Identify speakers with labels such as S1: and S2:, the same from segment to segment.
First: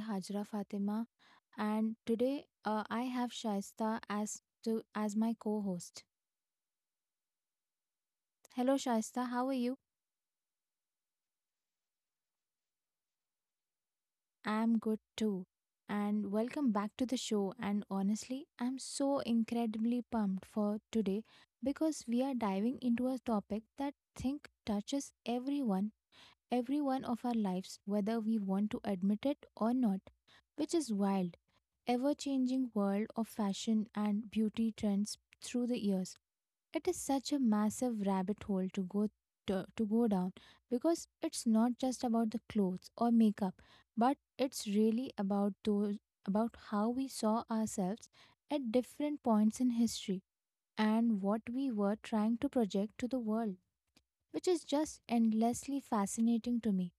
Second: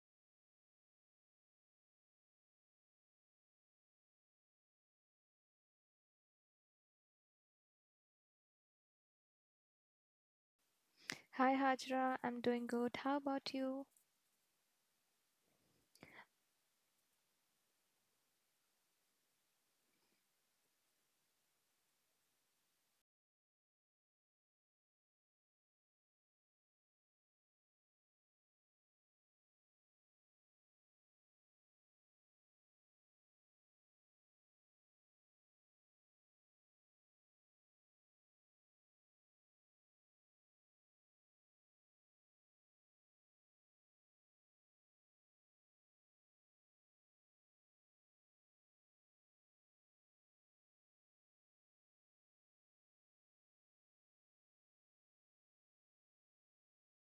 S1: Hajra Fatima, and today I have Shaista as my co-host. Hello Shaista, how are you?
S2: Hi Hajra, I'm doing good. How about you?
S1: I'm good too. And welcome back to the show. And honestly, I'm so incredibly pumped for today because we are diving into a topic that I think touches everyone, every one of our lives, whether we want to admit it or not, which is wild ever changing world of fashion and beauty trends through the years. It is such a massive rabbit hole to to go down because it's not just about the clothes or makeup, but it's really about those about how we saw ourselves at different points in history and what we were trying to project to the world, which is just endlessly fascinating to me.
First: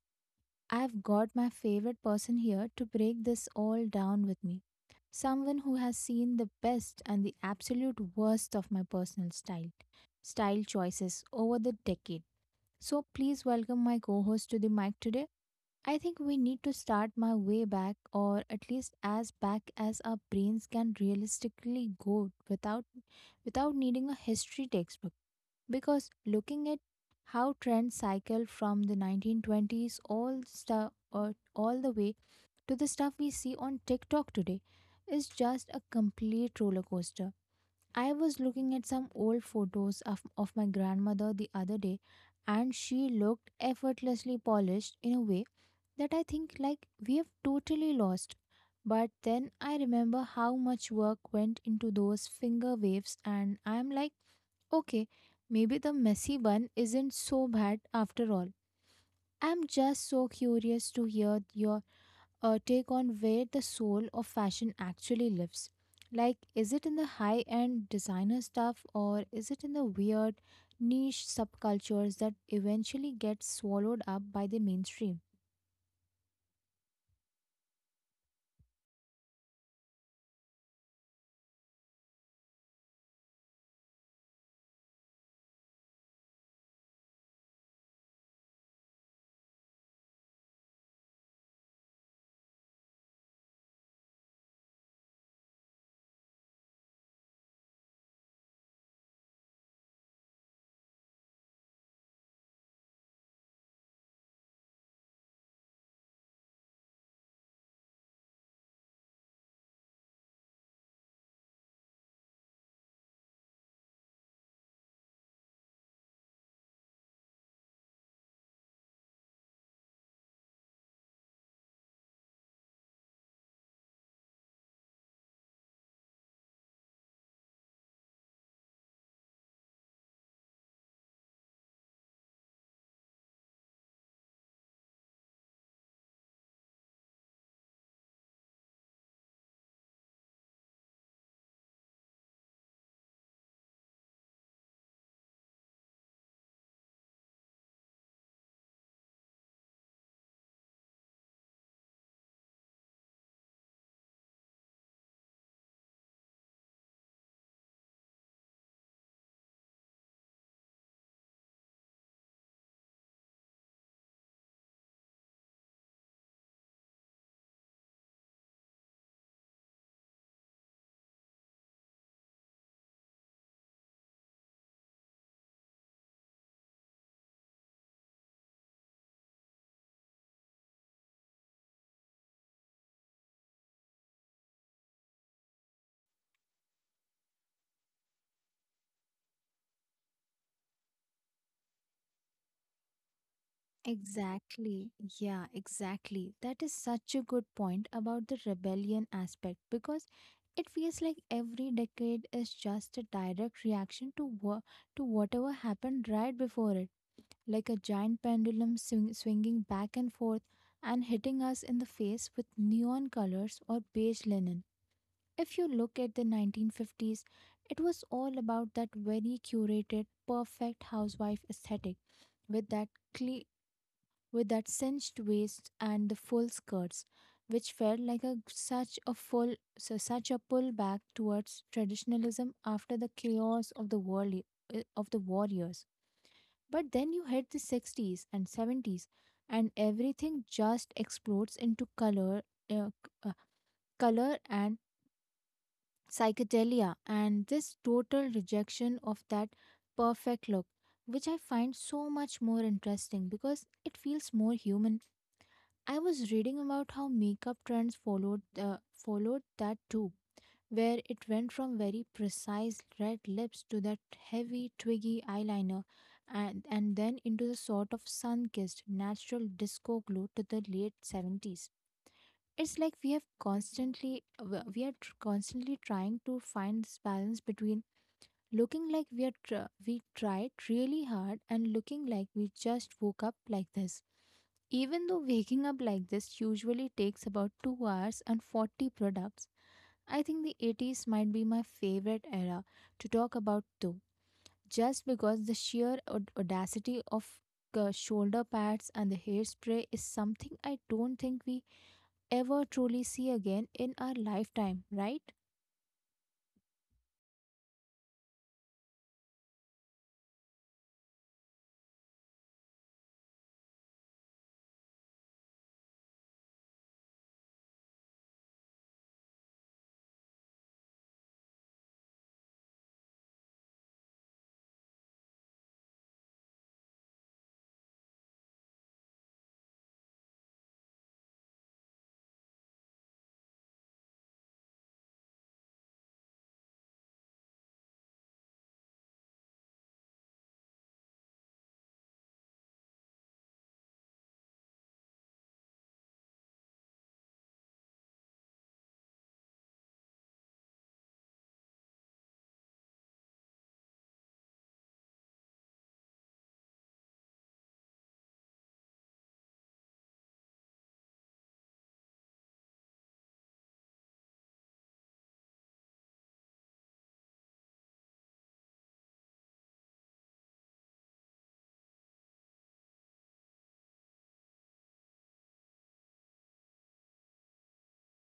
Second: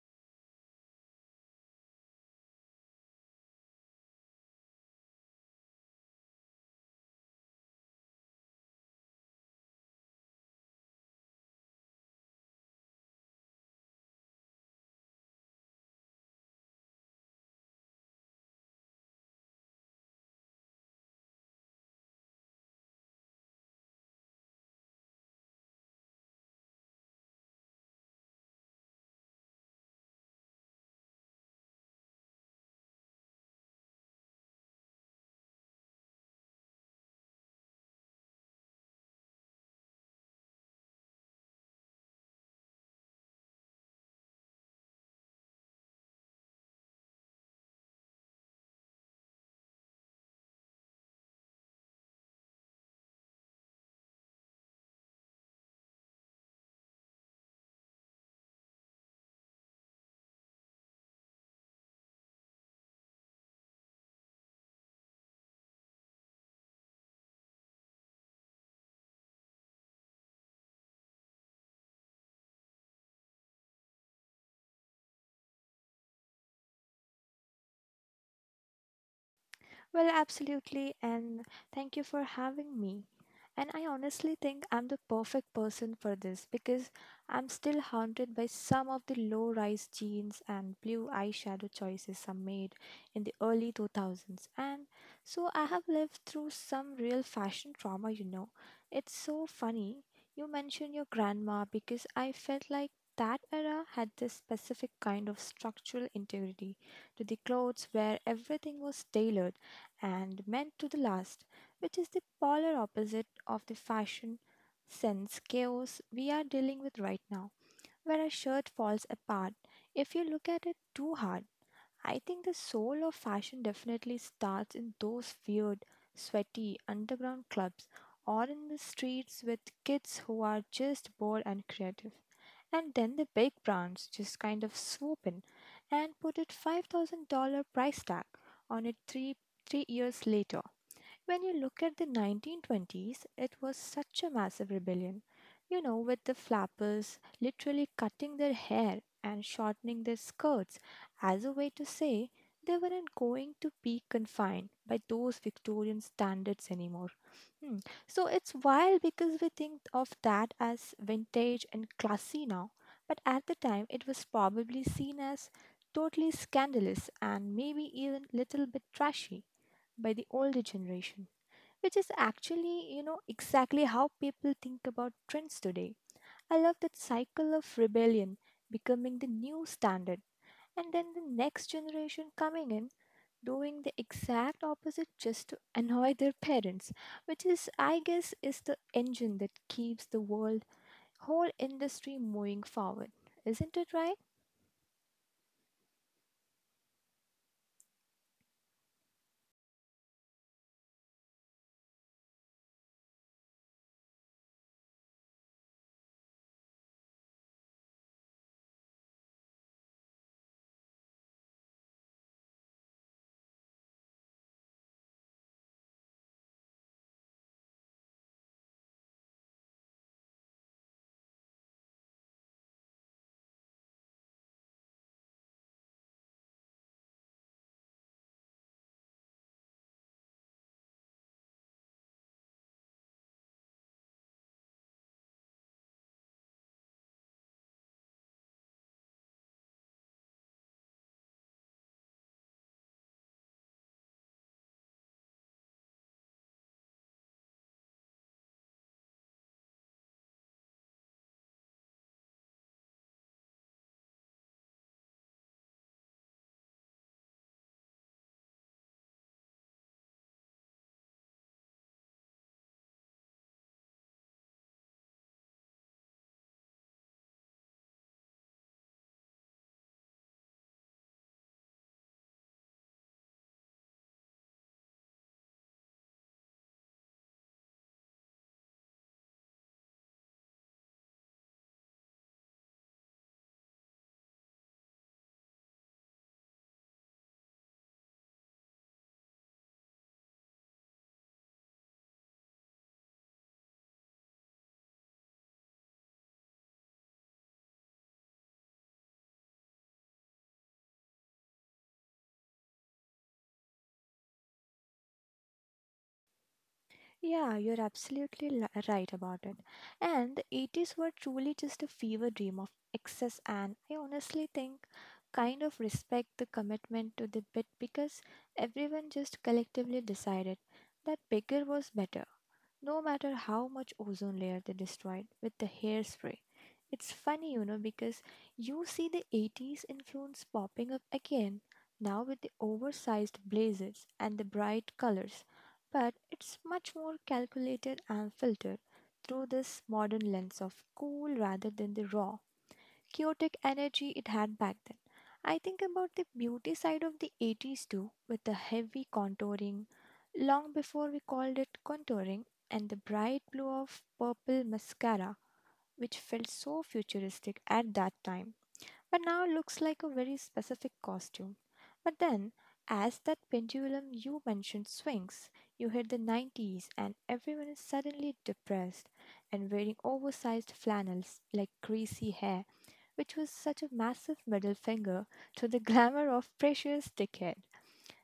S1: I've got my favorite person here to break this all down with me. Someone who has seen the best and the absolute worst of my style choices over the decade. So please welcome my co host to the mic today. I think we need to start my way back, or at least as back as our brains can realistically go without needing a history textbook, because looking at how trends cycle from the 1920s all stuff or all the way to the stuff we see on TikTok today is just a complete roller coaster. I was looking at some old photos of my grandmother the other day, and she looked effortlessly polished in a way that I think like we have totally lost. But then I remember how much work went into those finger waves, and I'm like, okay, maybe the messy one isn't so bad after all. I'm just so curious to hear your take on where the soul of fashion actually lives. Like, is it in the high end designer stuff, or is it in the weird niche subcultures that eventually get swallowed up by the mainstream?
S2: Well, absolutely, and thank you for having me. And I honestly think I'm the perfect person for this because I'm still haunted by some of the low rise jeans and blue eyeshadow choices I made in the early 2000s. And so I have lived through some real fashion trauma, you know. It's so funny you mentioned your grandma because I felt like that era had this specific kind of structural integrity to the clothes where everything was tailored and meant to the last, which is the polar opposite of the fashion sense chaos we are dealing with right now, where a shirt falls apart if you look at it too hard. I think the soul of fashion definitely starts in those weird, sweaty underground clubs or in the streets with kids who are just bored and creative. And then the big brands just kind of swoop in and put a $5,000 price tag on it three years later. When you look at the 1920s, it was such a massive rebellion, you know, with the flappers literally cutting their hair and shortening their skirts as a way to say they weren't going to be confined by those Victorian standards anymore. Hmm. So it's wild because we think of that as vintage and classy now, but at the time it was probably seen as totally scandalous and maybe even little bit trashy by the older generation, which is actually, you know, exactly how people think about trends today. I love that cycle of rebellion becoming the new standard and then the next generation coming in doing the exact opposite just to annoy their parents, which is I guess is the engine that keeps the world whole industry moving forward, isn't it, right?
S1: Exactly. Yeah, exactly. That is such a good point about the rebellion aspect, because it feels like every decade is just a direct reaction to whatever happened right before it, like a giant swinging back and forth and hitting us in the face with neon colors or beige linen. If you look at the 1950s, it was all about that very curated, perfect housewife aesthetic with that cle with that cinched waist and the full skirts, which felt like a such a full so such a pull back towards traditionalism after the chaos of the war of the warriors. But then you hit the 60s and 70s, and everything just explodes into color, uh, c- uh, color and psychedelia, and this total rejection of that perfect look, which I find so much more interesting because it feels more human. I was reading about how makeup trends followed, uh, followed that too, where it went from very precise red lips to that heavy twiggy eyeliner, and then into the sort of sun-kissed natural disco glow to the late 70s. It's like we have constantly w- we are tr- constantly trying to find this balance between looking like we tried really hard and looking like we just woke up like this. Even though waking up like this usually takes about 2 hours and 40 products, I think the 80s might be my favorite era to talk about too, just because the sheer audacity of shoulder pads and the hairspray is something I don't think we ever truly see again in our lifetime, right?
S2: Yeah, you're right about it. And the 80s were truly just a fever dream of excess, and I honestly think kind of respect the commitment to the bit because everyone just collectively decided that bigger was better no matter how much ozone layer they destroyed with the hairspray. It's funny, you know, because you see the 80s influence popping up again, now with the oversized blazers and the bright colors, but it's much more calculated and filtered through this modern lens of cool rather than the raw, chaotic energy it had back then. I think about the beauty side of the 80s too, with the heavy contouring, long before we called it contouring, and the bright blue of purple mascara, which felt so futuristic at that time, but now looks like a very specific costume. But then, as that pendulum you mentioned swings, you hit the 90s and everyone is suddenly depressed and wearing oversized flannels like greasy hair, which was such a massive middle finger to the glamour of previous decade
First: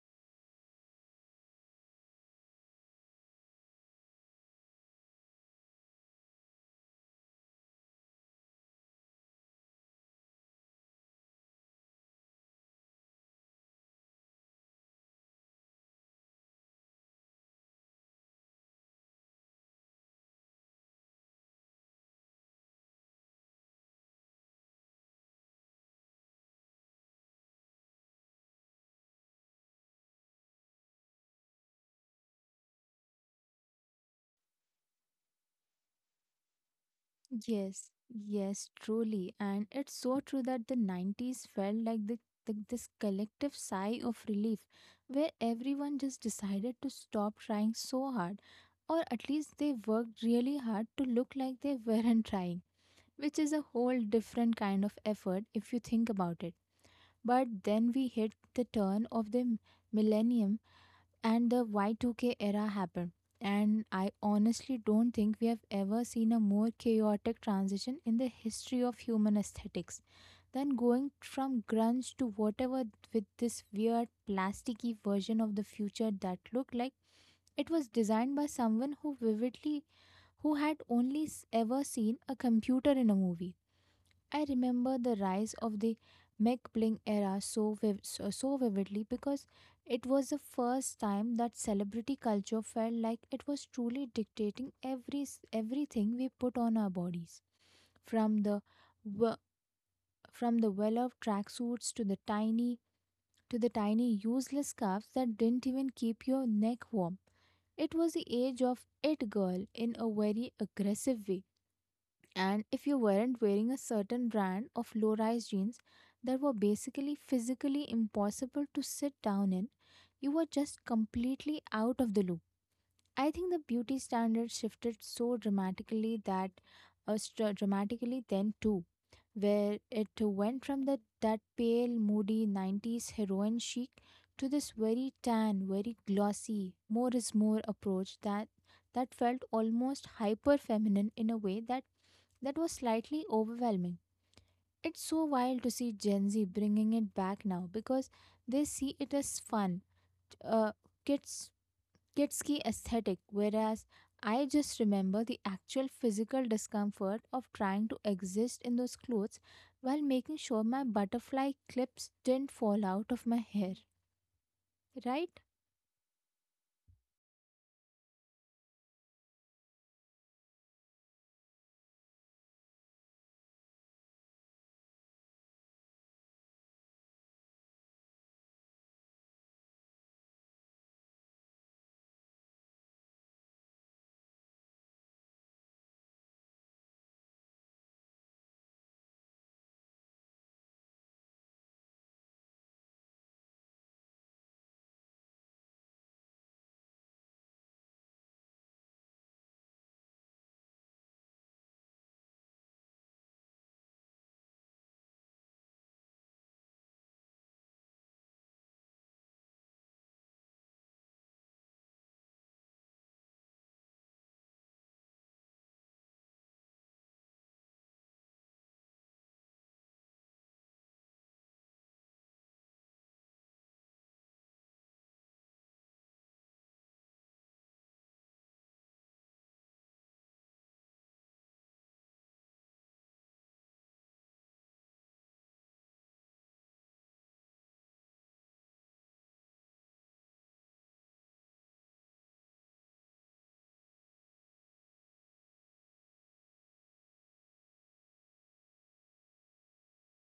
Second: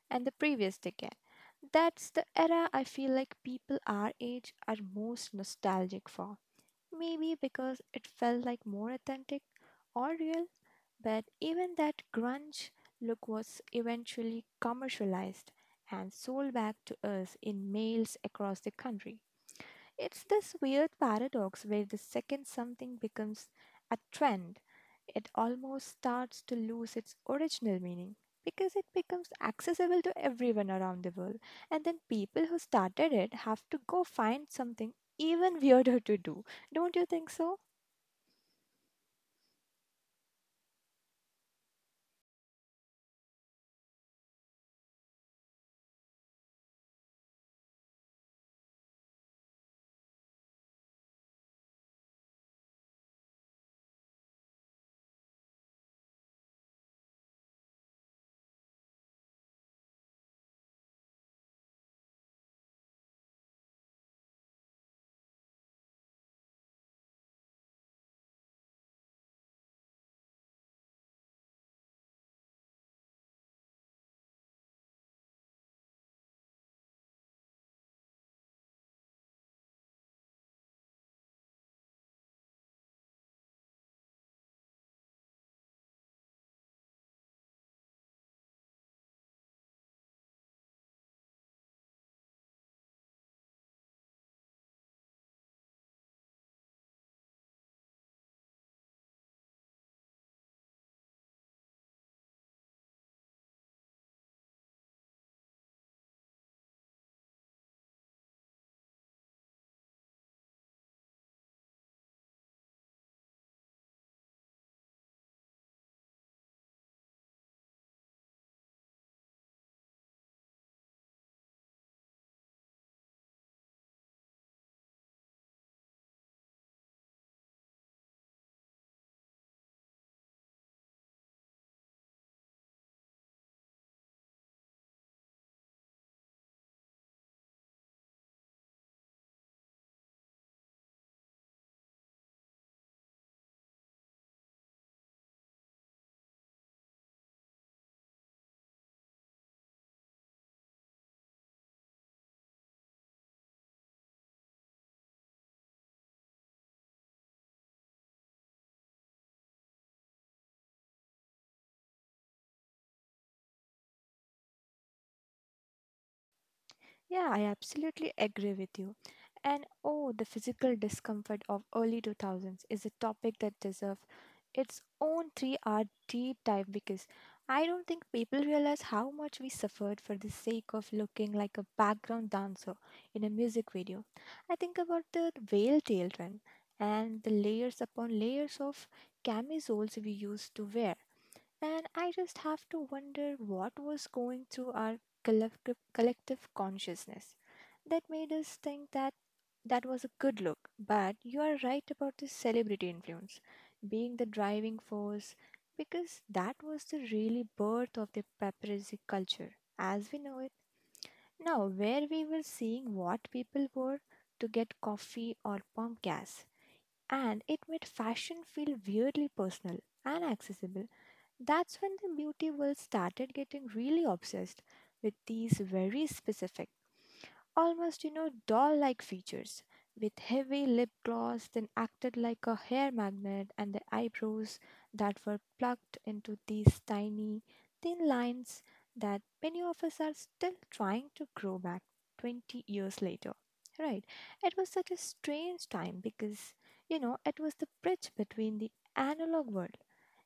S2: and the previous decade. That's the era I feel like people our age are most nostalgic for. Maybe because it felt like more authentic or real, but even that grunge look was eventually commercialized and sold back to us in mails across the country. It's this weird paradox where the second something becomes a trend, it almost starts to lose its original meaning because it becomes accessible to everyone around the world. And then people who started it have to go find something even weirder to do. Don't you think so?
S1: Yes, yes, truly. And it's so true that the 90s felt like this collective sigh of relief, where everyone just decided to stop trying so hard, or at least they worked really hard to look like they weren't trying, which is a whole different kind of effort if you think about it. But then we hit the turn of the millennium and the Y2K era happened. And I honestly don't think we have ever seen a more chaotic transition in the history of human aesthetics than going from grunge to whatever, with this weird plasticky version of the future that looked like it was designed by someone who had ever seen a computer in a movie. I remember the rise of the MacBling era so vividly, because it was the first time that celebrity culture felt like it was truly dictating everything we put on our bodies, from the w- from the well-off tracksuits to the tiny useless scarves that didn't even keep your neck warm. It was the age of it girl in a very aggressive way, and if you weren't wearing a certain brand of low rise jeans that were basically physically impossible to sit down in, you were just completely out of the loop. I think the beauty standards shifted so dramatically dramatically then too, where it went from that pale, moody 90s heroin chic to this very tan, very glossy, more is more approach that felt almost hyper feminine in a way that was slightly overwhelming. It's so wild to see Gen Z bringing it back now, because they see it as fun, uh, kids, kidsky aesthetic, whereas I just remember the actual physical discomfort of trying to exist in those clothes while making sure my butterfly clips didn't fall out of my hair, right?
S2: Yeah, I absolutely agree with you. And oh, the physical discomfort of early 2000s is a topic that deserves its own 3-hour deep dive because I don't think people realize how much we suffered for the sake of looking like a background dancer in a music video. I think about the whale tail trend and the layers upon layers of camisoles we used to wear. And I just have to wonder what was going through our collective consciousness that made us think that that was a good look. But you are right about the celebrity influence being the driving force because that was the really birth of the paparazzi culture as we know it. Now, where we were seeing what people wore to get coffee or pump gas, and it made fashion feel weirdly personal and accessible. That's when the beauty world started getting really obsessed with these very specific almost, you know, doll like features, with heavy lip gloss then acted like a hair magnet, and the eyebrows that were plugged into these tiny, thin lines that many of us are still trying to grow back 20 years later. Right. It was such a strange time because, you know, it was the bridge between the analog world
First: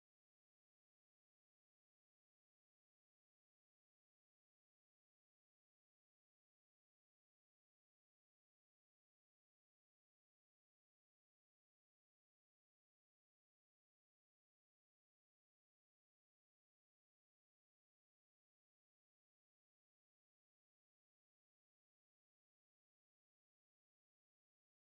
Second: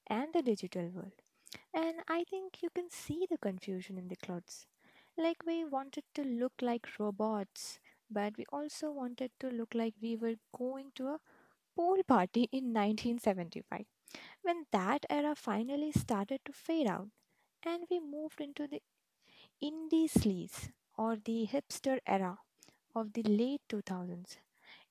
S2: and the digital world. And I think you can see the confusion in the clothes. Like we wanted to look like robots, but we also wanted to look like we were going to a pool party in 1975. When that era finally started to fade out, and we moved into the indie sleaze or the hipster era of the late 2000s.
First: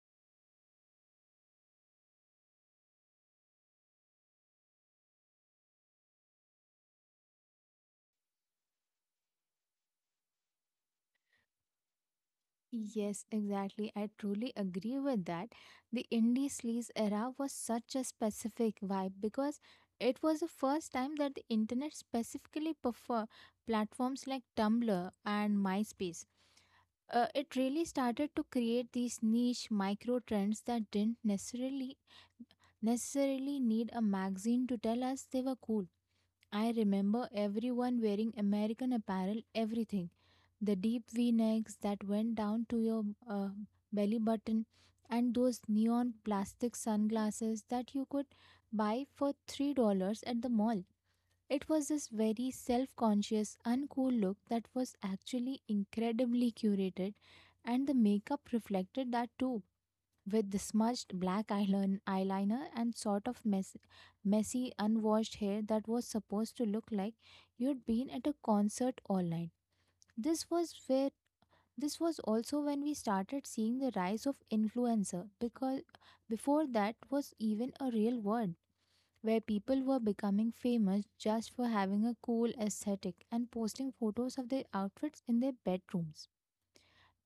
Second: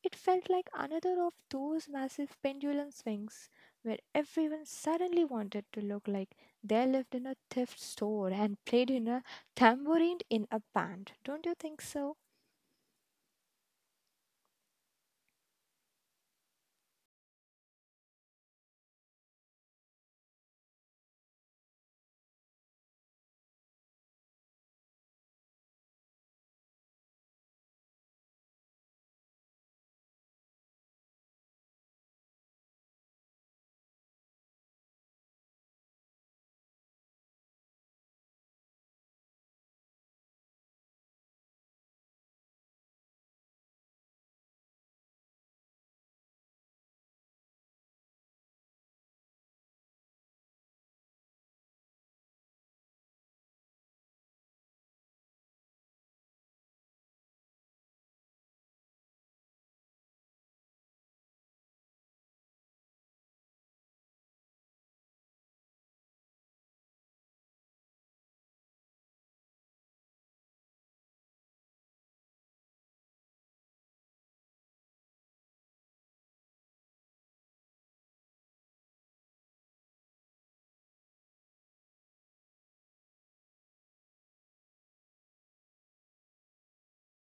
S2: It felt like another of those massive pendulum swings where everyone suddenly wanted to look like they lived in a thrift store and played in a tambourine in a band. Don't you think so?
S1: Yes, exactly. I truly agree with that. The indie sleaze era was such a specific vibe, because it was the first time that the internet, specifically prefer platforms like Tumblr and MySpace. It really started to create these niche micro trends that didn't necessarily necessarily need a magazine to tell us they were cool. I remember everyone wearing American apparel, everything, the deep V necks that went down to your uh, belly button, and those neon plastic sunglasses that you could buy for $3 at the mall. It was this very self conscious, uncool look that was actually incredibly curated, and the makeup reflected that too, with the smudged black eyeliner and sort of messy, unwashed hair that was supposed to look like you'd been at a concert all night. This was where this was also when we started seeing the rise of influencer, because before that was even a real word, where people were becoming famous just for having a cool aesthetic and posting photos of their outfits in their bedrooms.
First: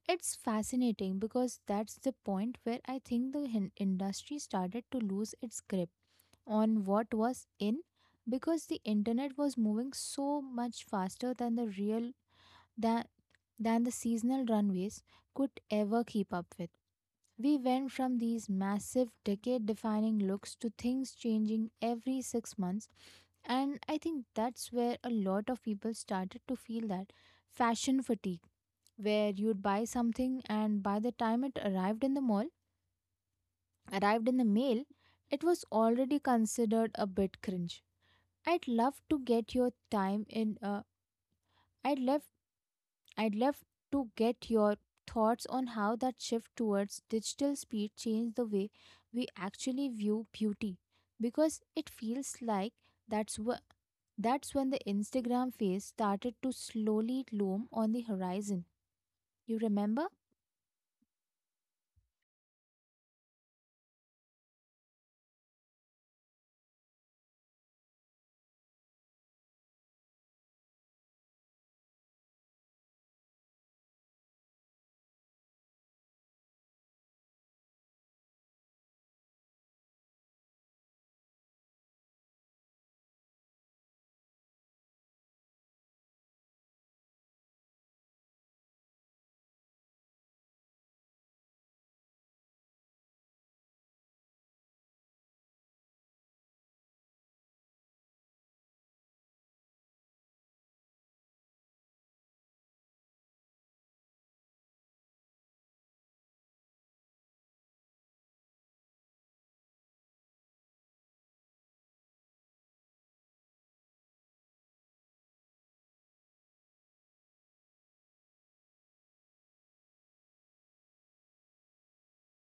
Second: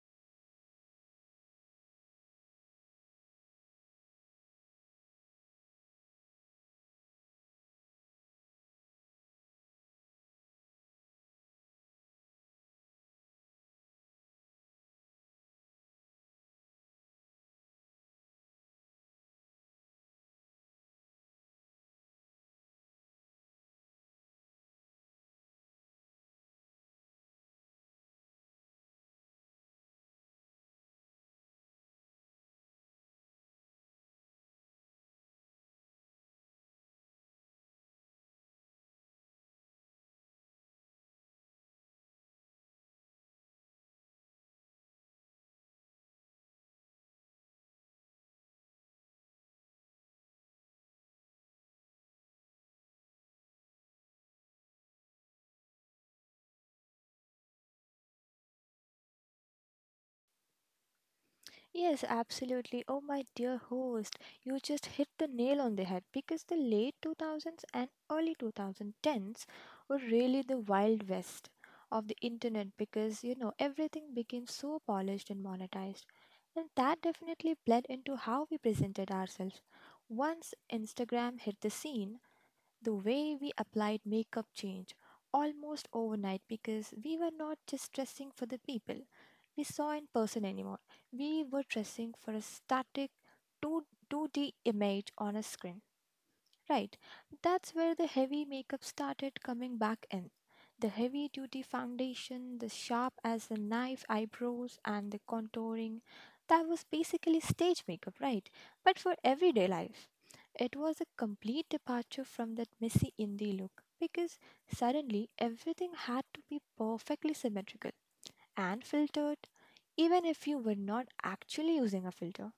S1: It's fascinating because that's the point where I think the industry started to lose its grip on what was in, because the internet was moving so much faster than the real that than the seasonal runways could ever keep up with. We went from these massive decade defining looks to things changing every 6 months, and I think that's where a lot of people started to feel that fashion fatigue, where you'd buy something and by the time it arrived in the mail, it was already considered a bit cringe. I'd love to get your time in. I'd love I'd love to get your thoughts on how that shift towards digital speed changed the way we actually view beauty, because it feels like that's wh- that's when the Instagram phase started to slowly loom on the horizon. You remember?
S2: Yes, absolutely. Oh, my dear host, you just hit the nail on the head because the late 2000s and early 2010s were really the wild west of the internet because, you know, everything became so polished and monetized. And that definitely bled into how we presented ourselves. Once Instagram hit the scene, the way we applied makeup changed almost overnight because we were not just dressing for the people we saw in person anymore. We were dressing for a static 2 2D image on a screen. Right, that's where the heavy makeup started coming back in. The heavy duty foundation, the sharp as a knife eyebrows, and the contouring. That was basically stage makeup, right? But for everyday life. It was a complete departure from that messy indie look because suddenly everything had to be perfectly symmetrical and filtered, even if you were not actually using a filter.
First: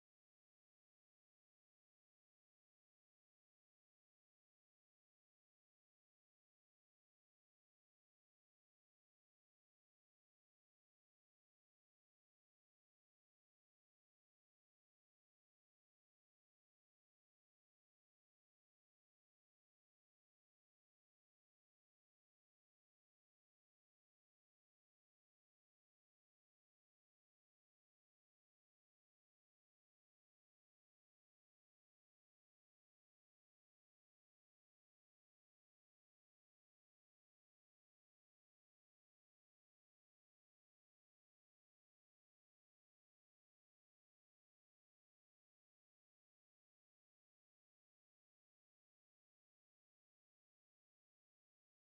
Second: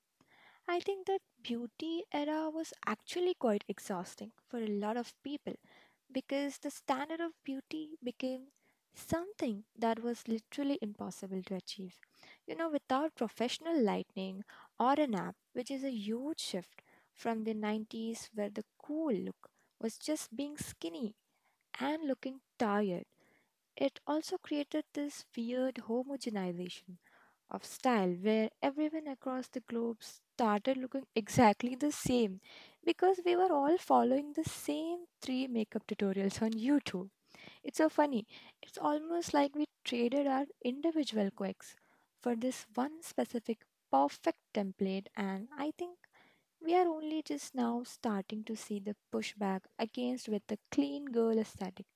S2: I think that beauty era was actually quite exhausting for a lot of people because the standard of beauty became something that was literally impossible to achieve. You know, without professional lighting or an app, which is a huge shift from the 90s where the cool look was just being skinny and looking tired. It also created this weird homogenization of style where everyone across the globe started looking exactly the same because we were all following the same three makeup tutorials on YouTube. It's so funny. It's almost like we traded our individual quirks for this one specific perfect template, and I think we are only just now starting to see the pushback against with the clean girl aesthetic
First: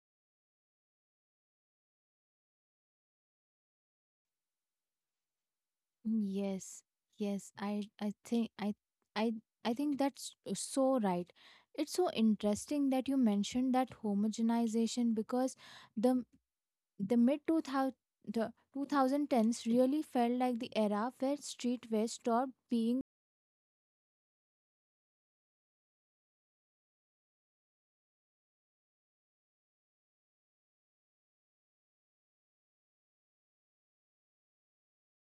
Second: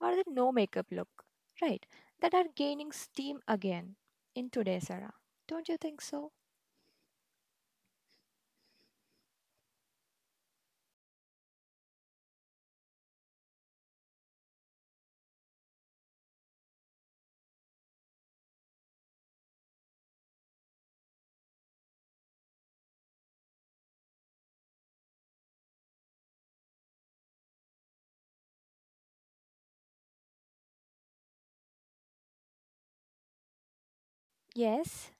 S2: or the no makeup look, right? That are gaining steam again in today's era. Don't you think so?
S1: Yes. Yes, I I think that's so right. It's so interesting that you mentioned that homogenization because the the mid 2000 the 2010s really felt like the era where streetwear stopped being.
S2: Yes.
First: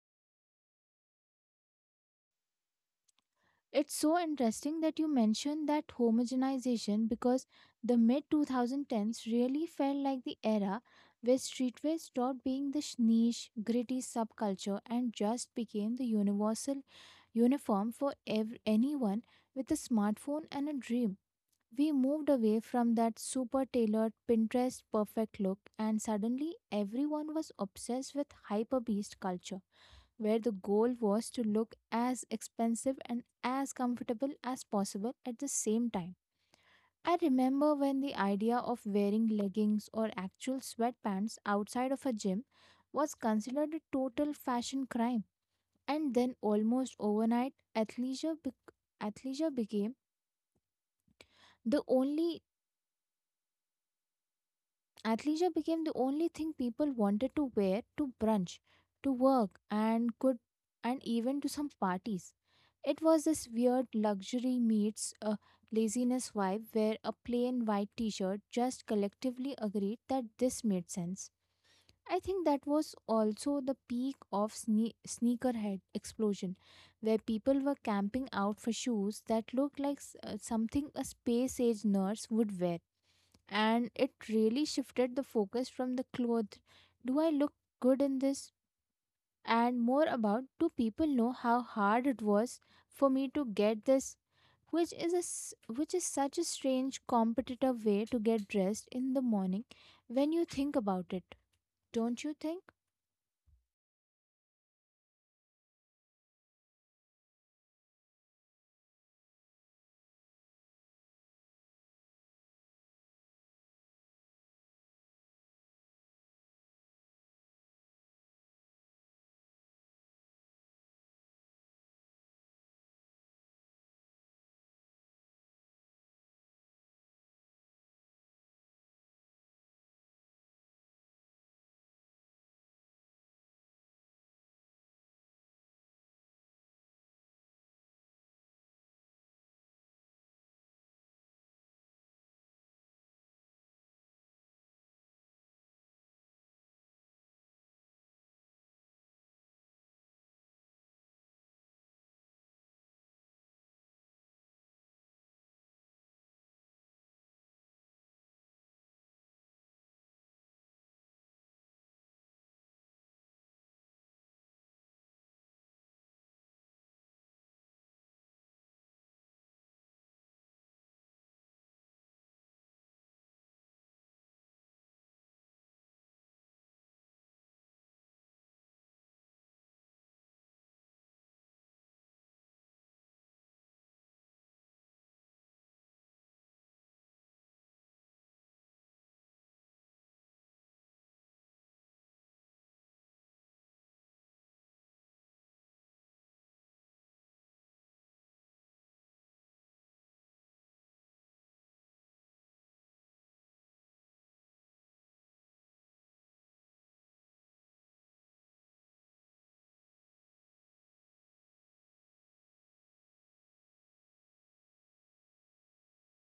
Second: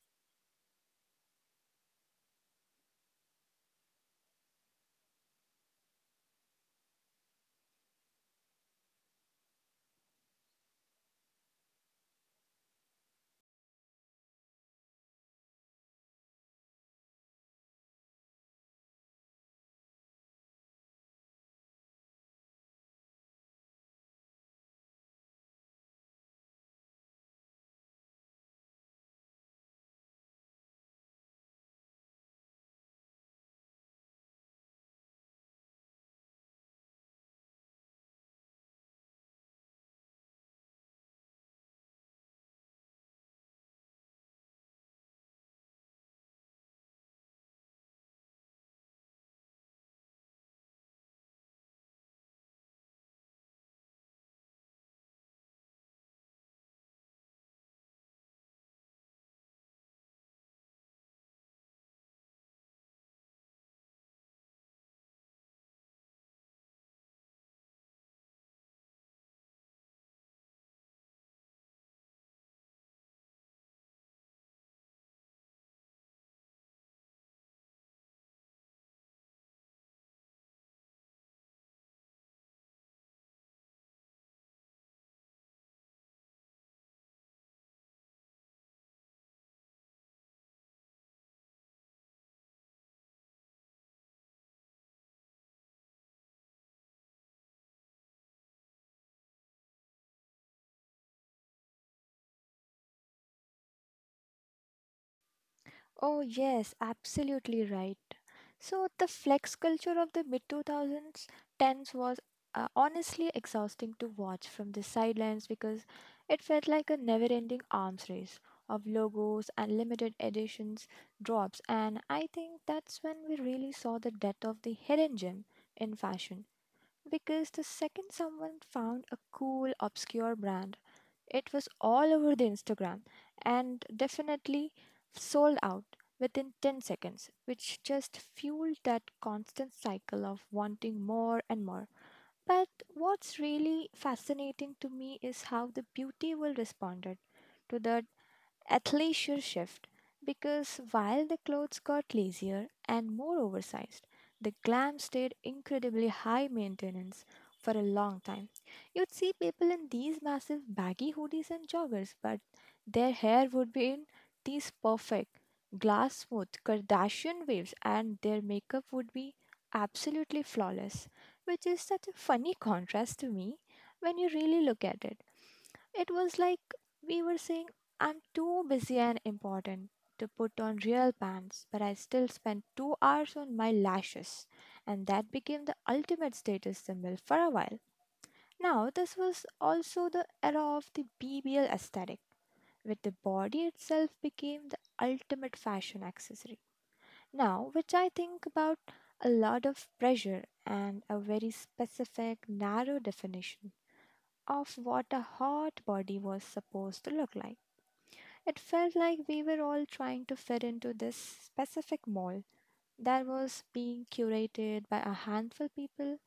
S1: It's so interesting that you mentioned that homogenization because the mid 2010s really felt like the era where streetwear stopped being the niche, gritty subculture and just became the universal uniform for anyone with a smartphone and a dream. We moved away from that super tailored Pinterest perfect look, and suddenly everyone was obsessed with hyperbeast culture, where the goal was to look as expensive and as comfortable as possible at the same time. I remember when the idea of wearing leggings or actual sweatpants outside of a gym was considered a total fashion crime, and then almost overnight, athleisure became the only athleisure became the only thing people wanted to wear to brunch, to work, and even to some parties. It was this weird luxury meets a laziness vibe where a plain white t-shirt just collectively agreed that this made sense. I think that was also the peak of sneakerhead explosion, where people were camping out for shoes that looked like something a space age nurse would wear, and it really shifted the focus from the clothes, do I look good in this, and more about, do people know how hard it was for me to get this, which is which is such a strange competitive way to get dressed in the morning when you think about it, don't you think?
S2: Oh, yes, absolutely right. So, the flex culture of the mid 2000s, 10s was honestly exhausting to watch from the sidelines because it felt like a never ending arms race of logos and limited editions drops. And I think that's when we really saw the death of the hidden gem in fashion because the second someone found a cool, obscure brand, it was all over the Instagram and definitely sold out within 10 seconds, which just fueled that constant cycle of wanting more and more. But what's really fascinating to me is how the beauty world responded to the athleisure shift because while the clothes got lazier and more oversized, the glam stayed incredibly high maintenance for a long time. You'd see people in these massive baggy hoodies and joggers, but their hair would be in these perfect, glass smooth Kardashian waves, and their makeup would be absolutely flawless, which is such a funny contrast to me when you really look at it. It was like we were saying I'm too busy and important to put on real pants, but I still spend 2 hours on my lashes, and that became the ultimate status symbol for a while. Now, this was also the era of the BBL aesthetic, where the body itself became the ultimate fashion accessory. Now, which I think about a lot of pressure and a very specific, narrow definition of what a hot body was supposed to look like. It felt like we were all trying to fit into this specific mall that was being curated by a handful people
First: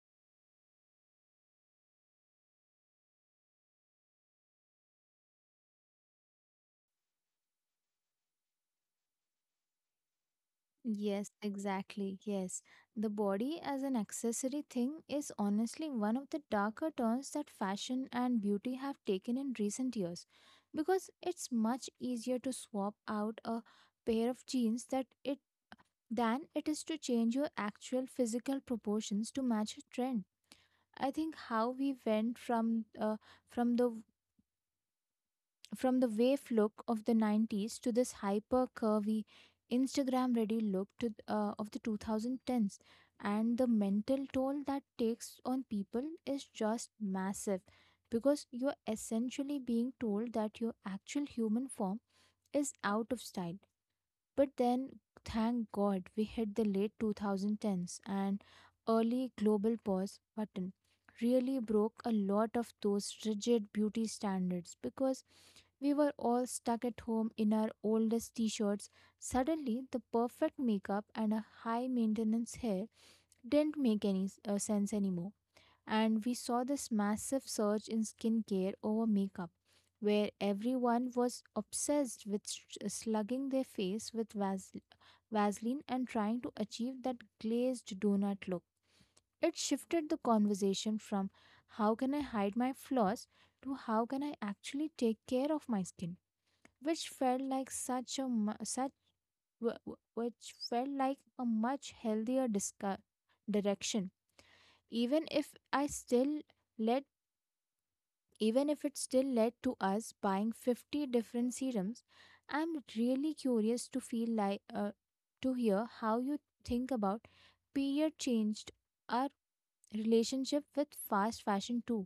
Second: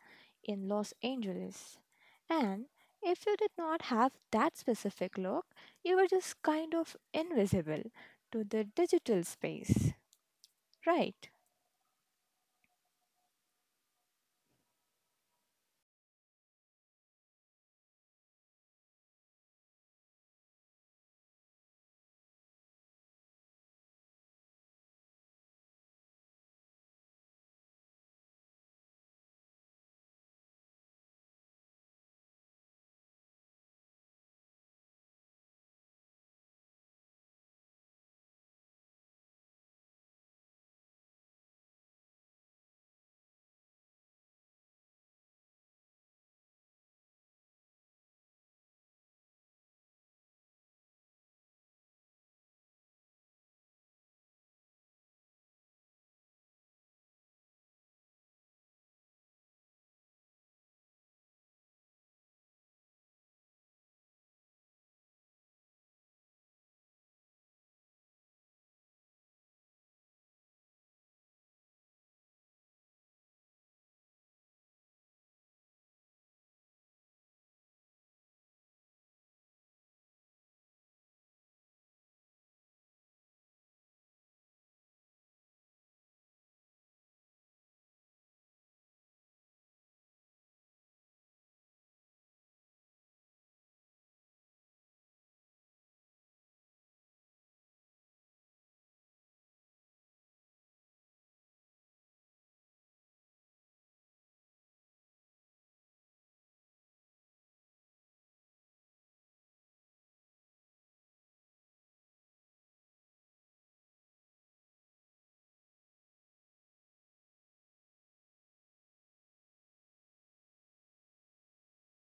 S2: in Los Angeles. And if you did not have that specific look, you were just kind of invisible to the digital space, right?
S1: Yes, exactly. Yes. The body as an accessory thing is honestly one of the darker turns that fashion and beauty have taken in recent years because it's much easier to swap out a pair of jeans that it than it is to change your actual physical proportions to match a trend. I think how we went from the from the wave look of the 90s to this hyper curvy Instagram ready look of the 2010s, and the mental toll that takes on people is just massive, because you're essentially being told that your actual human form is out of style. But then, thank God, we hit the late 2010s and early global pause button. Really broke a lot of those rigid beauty standards because we were all stuck at home in our oldest t shirts. Suddenly, the perfect makeup and a high maintenance hair didn't make any sense anymore. And we saw this massive surge in skincare over makeup, where everyone was obsessed with slugging their face with Vaseline and trying to achieve that glazed donut look. It shifted the conversation from, how can I hide my flaws, to, how can I actually take care of my skin, which felt like such a mu- such w- w- which felt like a much healthier direction. Even if I still let Even if it still led to us buying 50 different serums. I'm really curious to feel like to hear how you think about period changed our relationship with fast fashion too,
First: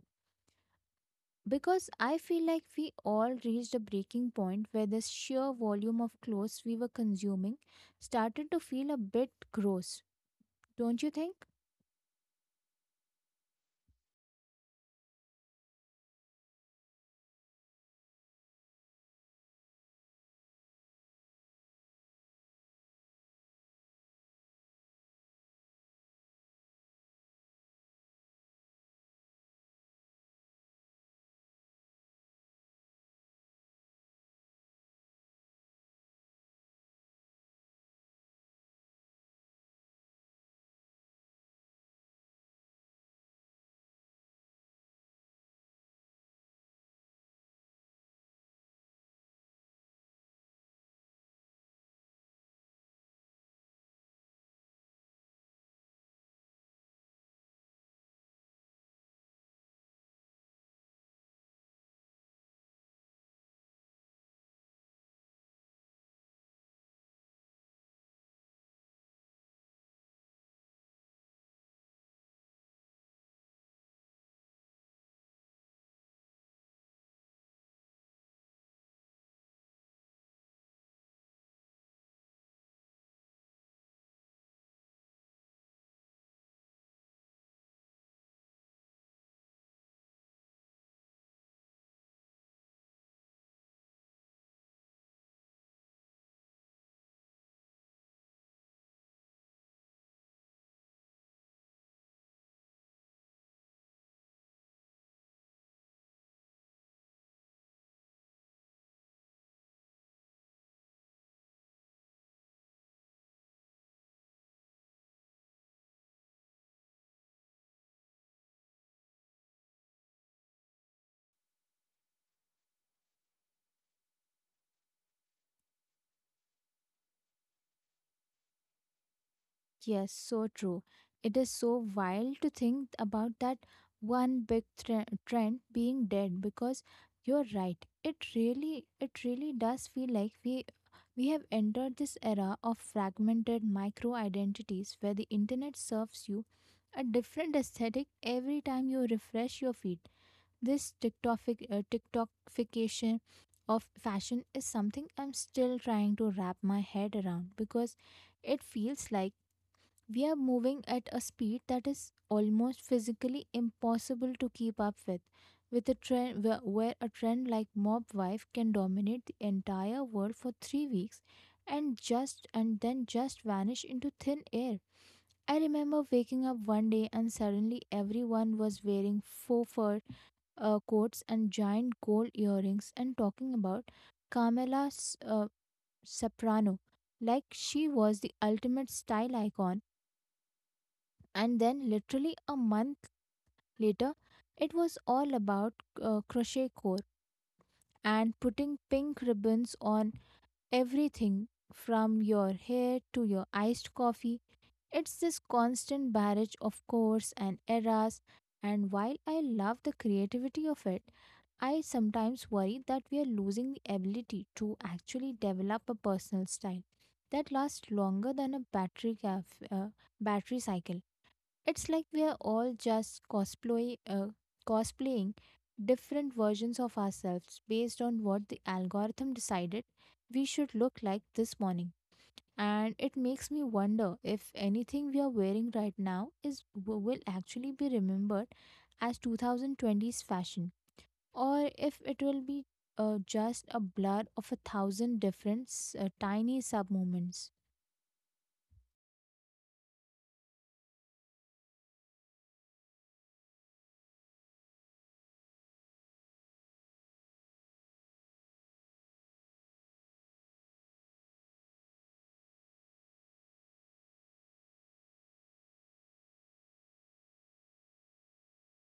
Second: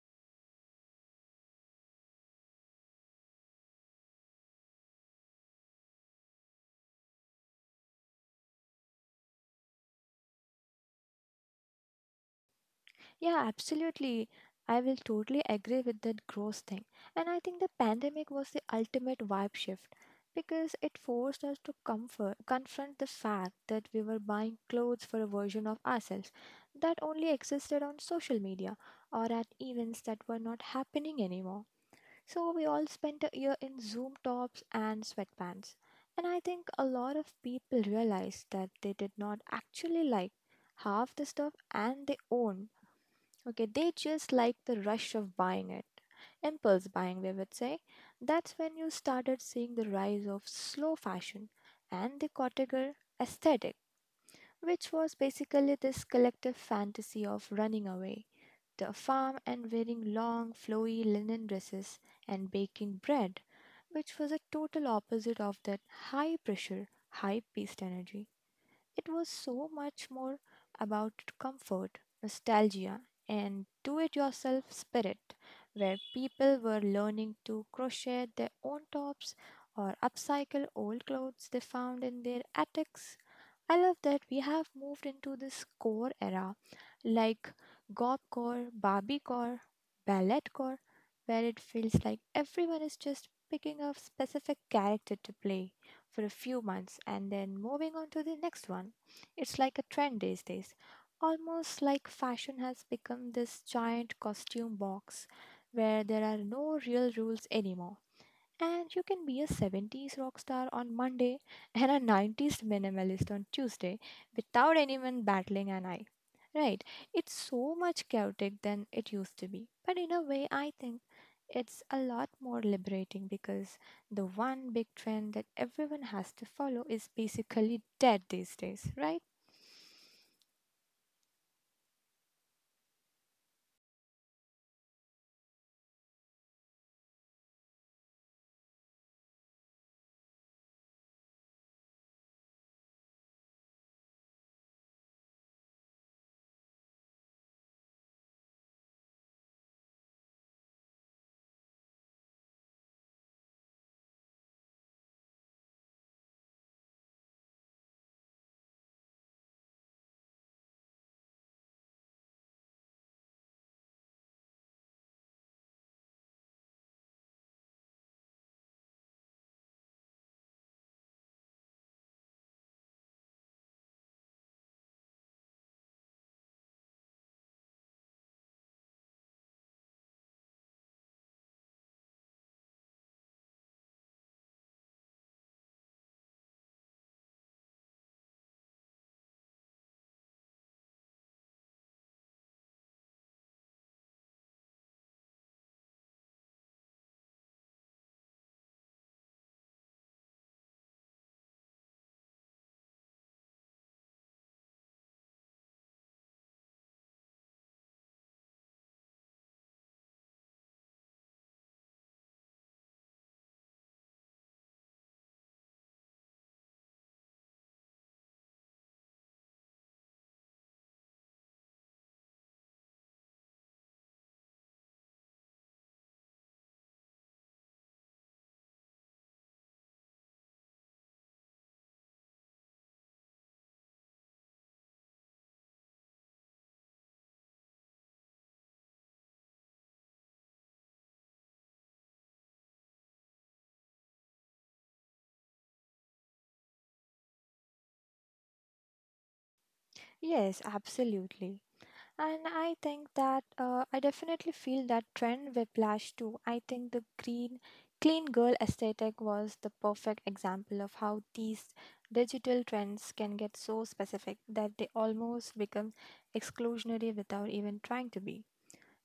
S1: because I feel like we all reached a breaking point where the sheer volume of clothes we were consuming started to feel a bit gross, don't you think?
S2: Yeah, absolutely. I will totally agree with that gross thing. And I think the pandemic was the ultimate vibe shift because it forced us to comfort, confront the fact that we were buying clothes for a version of ourselves that only existed on social media or at events that were not happening anymore. So we all spent a year in Zoom tops and sweatpants. And I think a lot of people realized that they did not actually like half the stuff and they own. Okay, they just like the rush of buying it. Impulse buying, we would say. That's when you started seeing the rise of slow fashion and the cottager aesthetic, which was basically this collective fantasy of running away the farm and wearing long, flowy linen dresses and baking bread, which was a total opposite of that high pressure, high paced energy. It was so much more about comfort, nostalgia, and do it yourself spirit, where people were learning to crochet their own tops or upcycle old clothes they found in their attics. I love that we have moved into this core era like gopcore, barbiecore, balletcore, where it feels like everyone is just picking a specific character to play for a few months and then moving on to the next one. It's like a trend these days. Almost like fashion has become this giant costume box where there are no real rules anymore. And you can be a 70s rock star on Monday and a 90s minimalist on Tuesday without anyone battling an eye, right? It's so much chaotic than it used to be. But in a way, I think it's a lot more liberating because the one big trend that everyone has to follow is basically dead these days, right?
S1: Yes, so true. It is so wild to think about that one big trend being dead, because you're right. It really does feel like we have entered this era of fragmented micro identities where the internet serves you a different aesthetic every time you refresh your feed. This TikTokic TikTokification of fashion is something I'm still trying to wrap my head around because it feels like we are moving at a speed that is almost physically impossible to keep up with a trend where a trend like Mob Wife can dominate the entire world for 3 weeks and just and then just vanish into thin air. I remember waking up one day and suddenly everyone was wearing faux fur coats and giant gold earrings and talking about Carmela S- uh, Soprano like she was the ultimate style icon, and then, literally a month later, it was all about crochet core and putting pink ribbons on everything from your hair to your iced coffee. It's this constant barrage of cores and eras. And while I love the creativity of it, I sometimes worry that we are losing the ability to actually develop a personal style that lasts longer than a battery cycle. It's like we are all just cosplaying different versions of ourselves based on what the algorithm decided we should look like this morning. And it makes me wonder if anything we are wearing right now will actually be remembered as 2020's fashion, or if it will be just a blur of a thousand different tiny sub moments.
S2: Yes, absolutely. And I think that I definitely feel that trend whiplash too. I think the green, clean girl aesthetic was the perfect example of how these digital trends can get so specific that they almost become exclusionary without even trying to be.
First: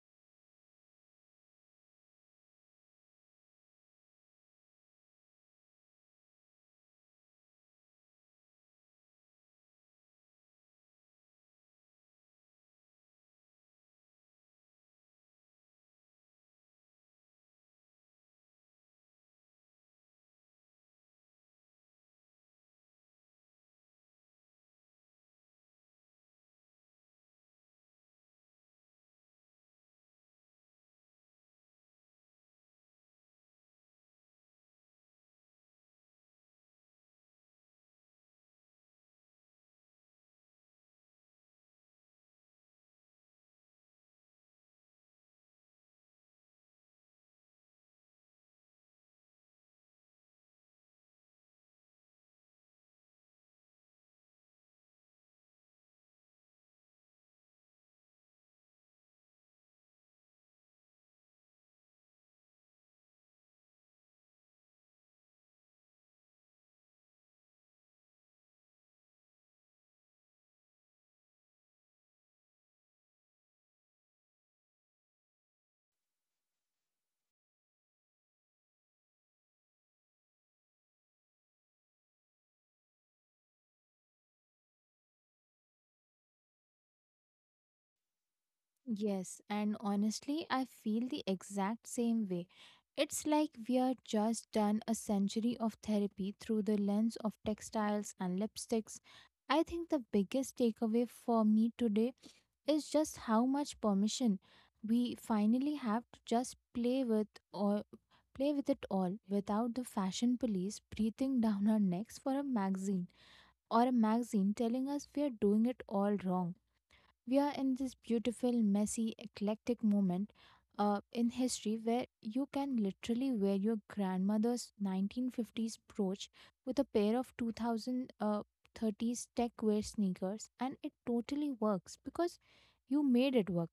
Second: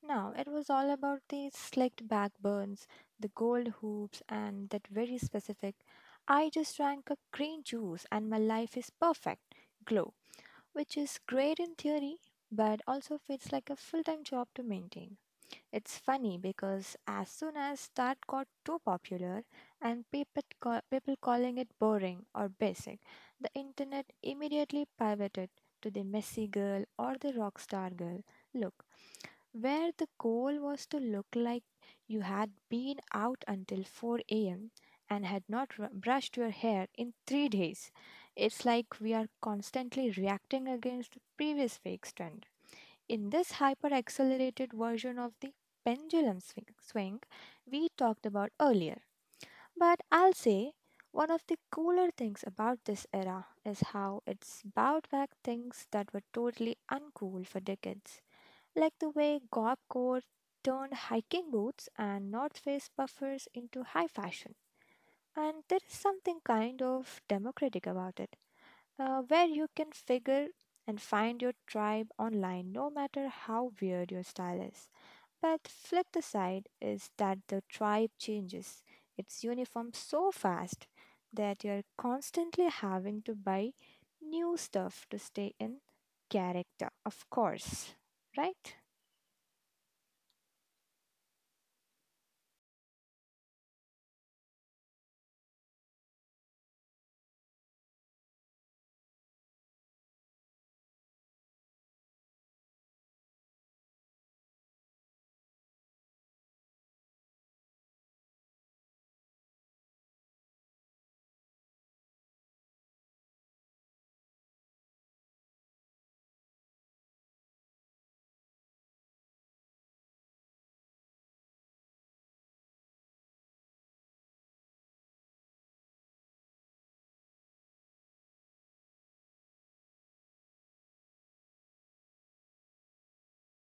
S2: Now, it was all about the slicked back burns, the gold hoops, and that very specific I just drank a green juice and my life is perfect glow, which is great in theory but also feels like a full time job to maintain. It's funny because as soon as that got too popular and people calling it boring or basic, the internet immediately pivoted to the messy girl or the rock star girl look, where the goal was to look like you had been out until 4 a.m. and had not brushed your hair in three days. It's like we are constantly reacting against the previous week's trend. In this hyper accelerated version of the pendulum swing we talked about earlier. But I'll say one of the cooler things about this era is how it's bowed back things that were totally uncool for decades, like the way Golf Court turned hiking boots and North Face puffers into high fashion. And there is something kind of democratic about it, where you can figure and find your tribe online no matter how weird your style is. But flip the side is that the tribe changes its uniform so fast that you're constantly having to buy new stuff to stay in character, of course, right?
S1: Yes, and honestly, I feel the exact same way. It's like we are just done a century of therapy through the lens of textiles and lipsticks. I think the biggest takeaway for me today is just how much permission we finally have to just or play with it all without the fashion police breathing down our necks for a magazine or a magazine telling us we are doing it all wrong. We are in this beautiful, messy, eclectic moment in history where you can literally wear your grandmother's 1950s brooch with a pair of 2030s tech wear sneakers, and it totally works because you made it work.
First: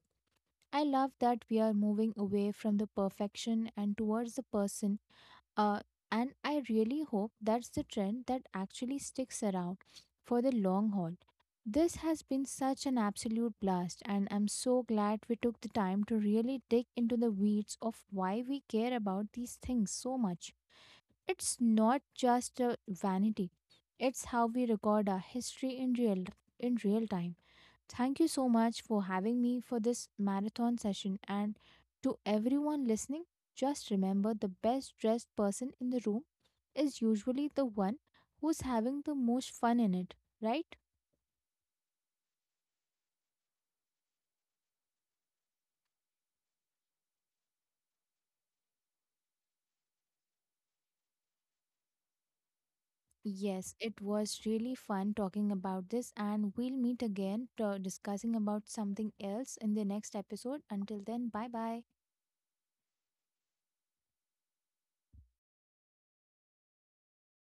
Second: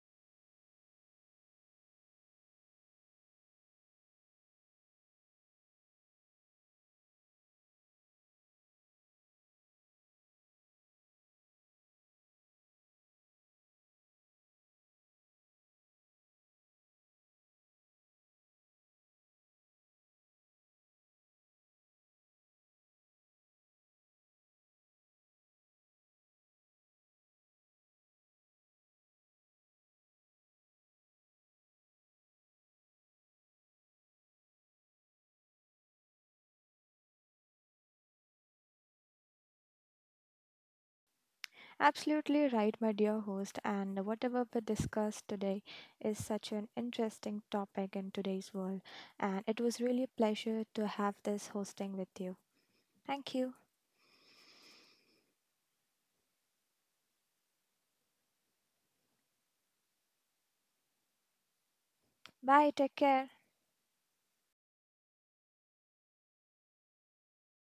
S1: I love that we are moving away from the perfection and towards the person, uh, and I really hope that's the trend that actually sticks around for the long haul. This has been such an absolute blast, and I'm so glad we took the time to really dig into the weeds of why we care about these things so much. It's not just a vanity, it's how we record our history in real time. Thank you so much for having me for this marathon session. And to everyone listening, just remember, the best dressed person in the room is usually the one who's having the most fun in it, right?
S2: Absolutely right, my dear host. And whatever we discussed today is such an interesting topic in today's world. And it was really a pleasure to have this hosting with you. Thank you.
S1: Yes, it was really fun talking about this, and we'll meet again to discussing about something else in the next episode. Until then, bye bye.
S2: Bye. Take care.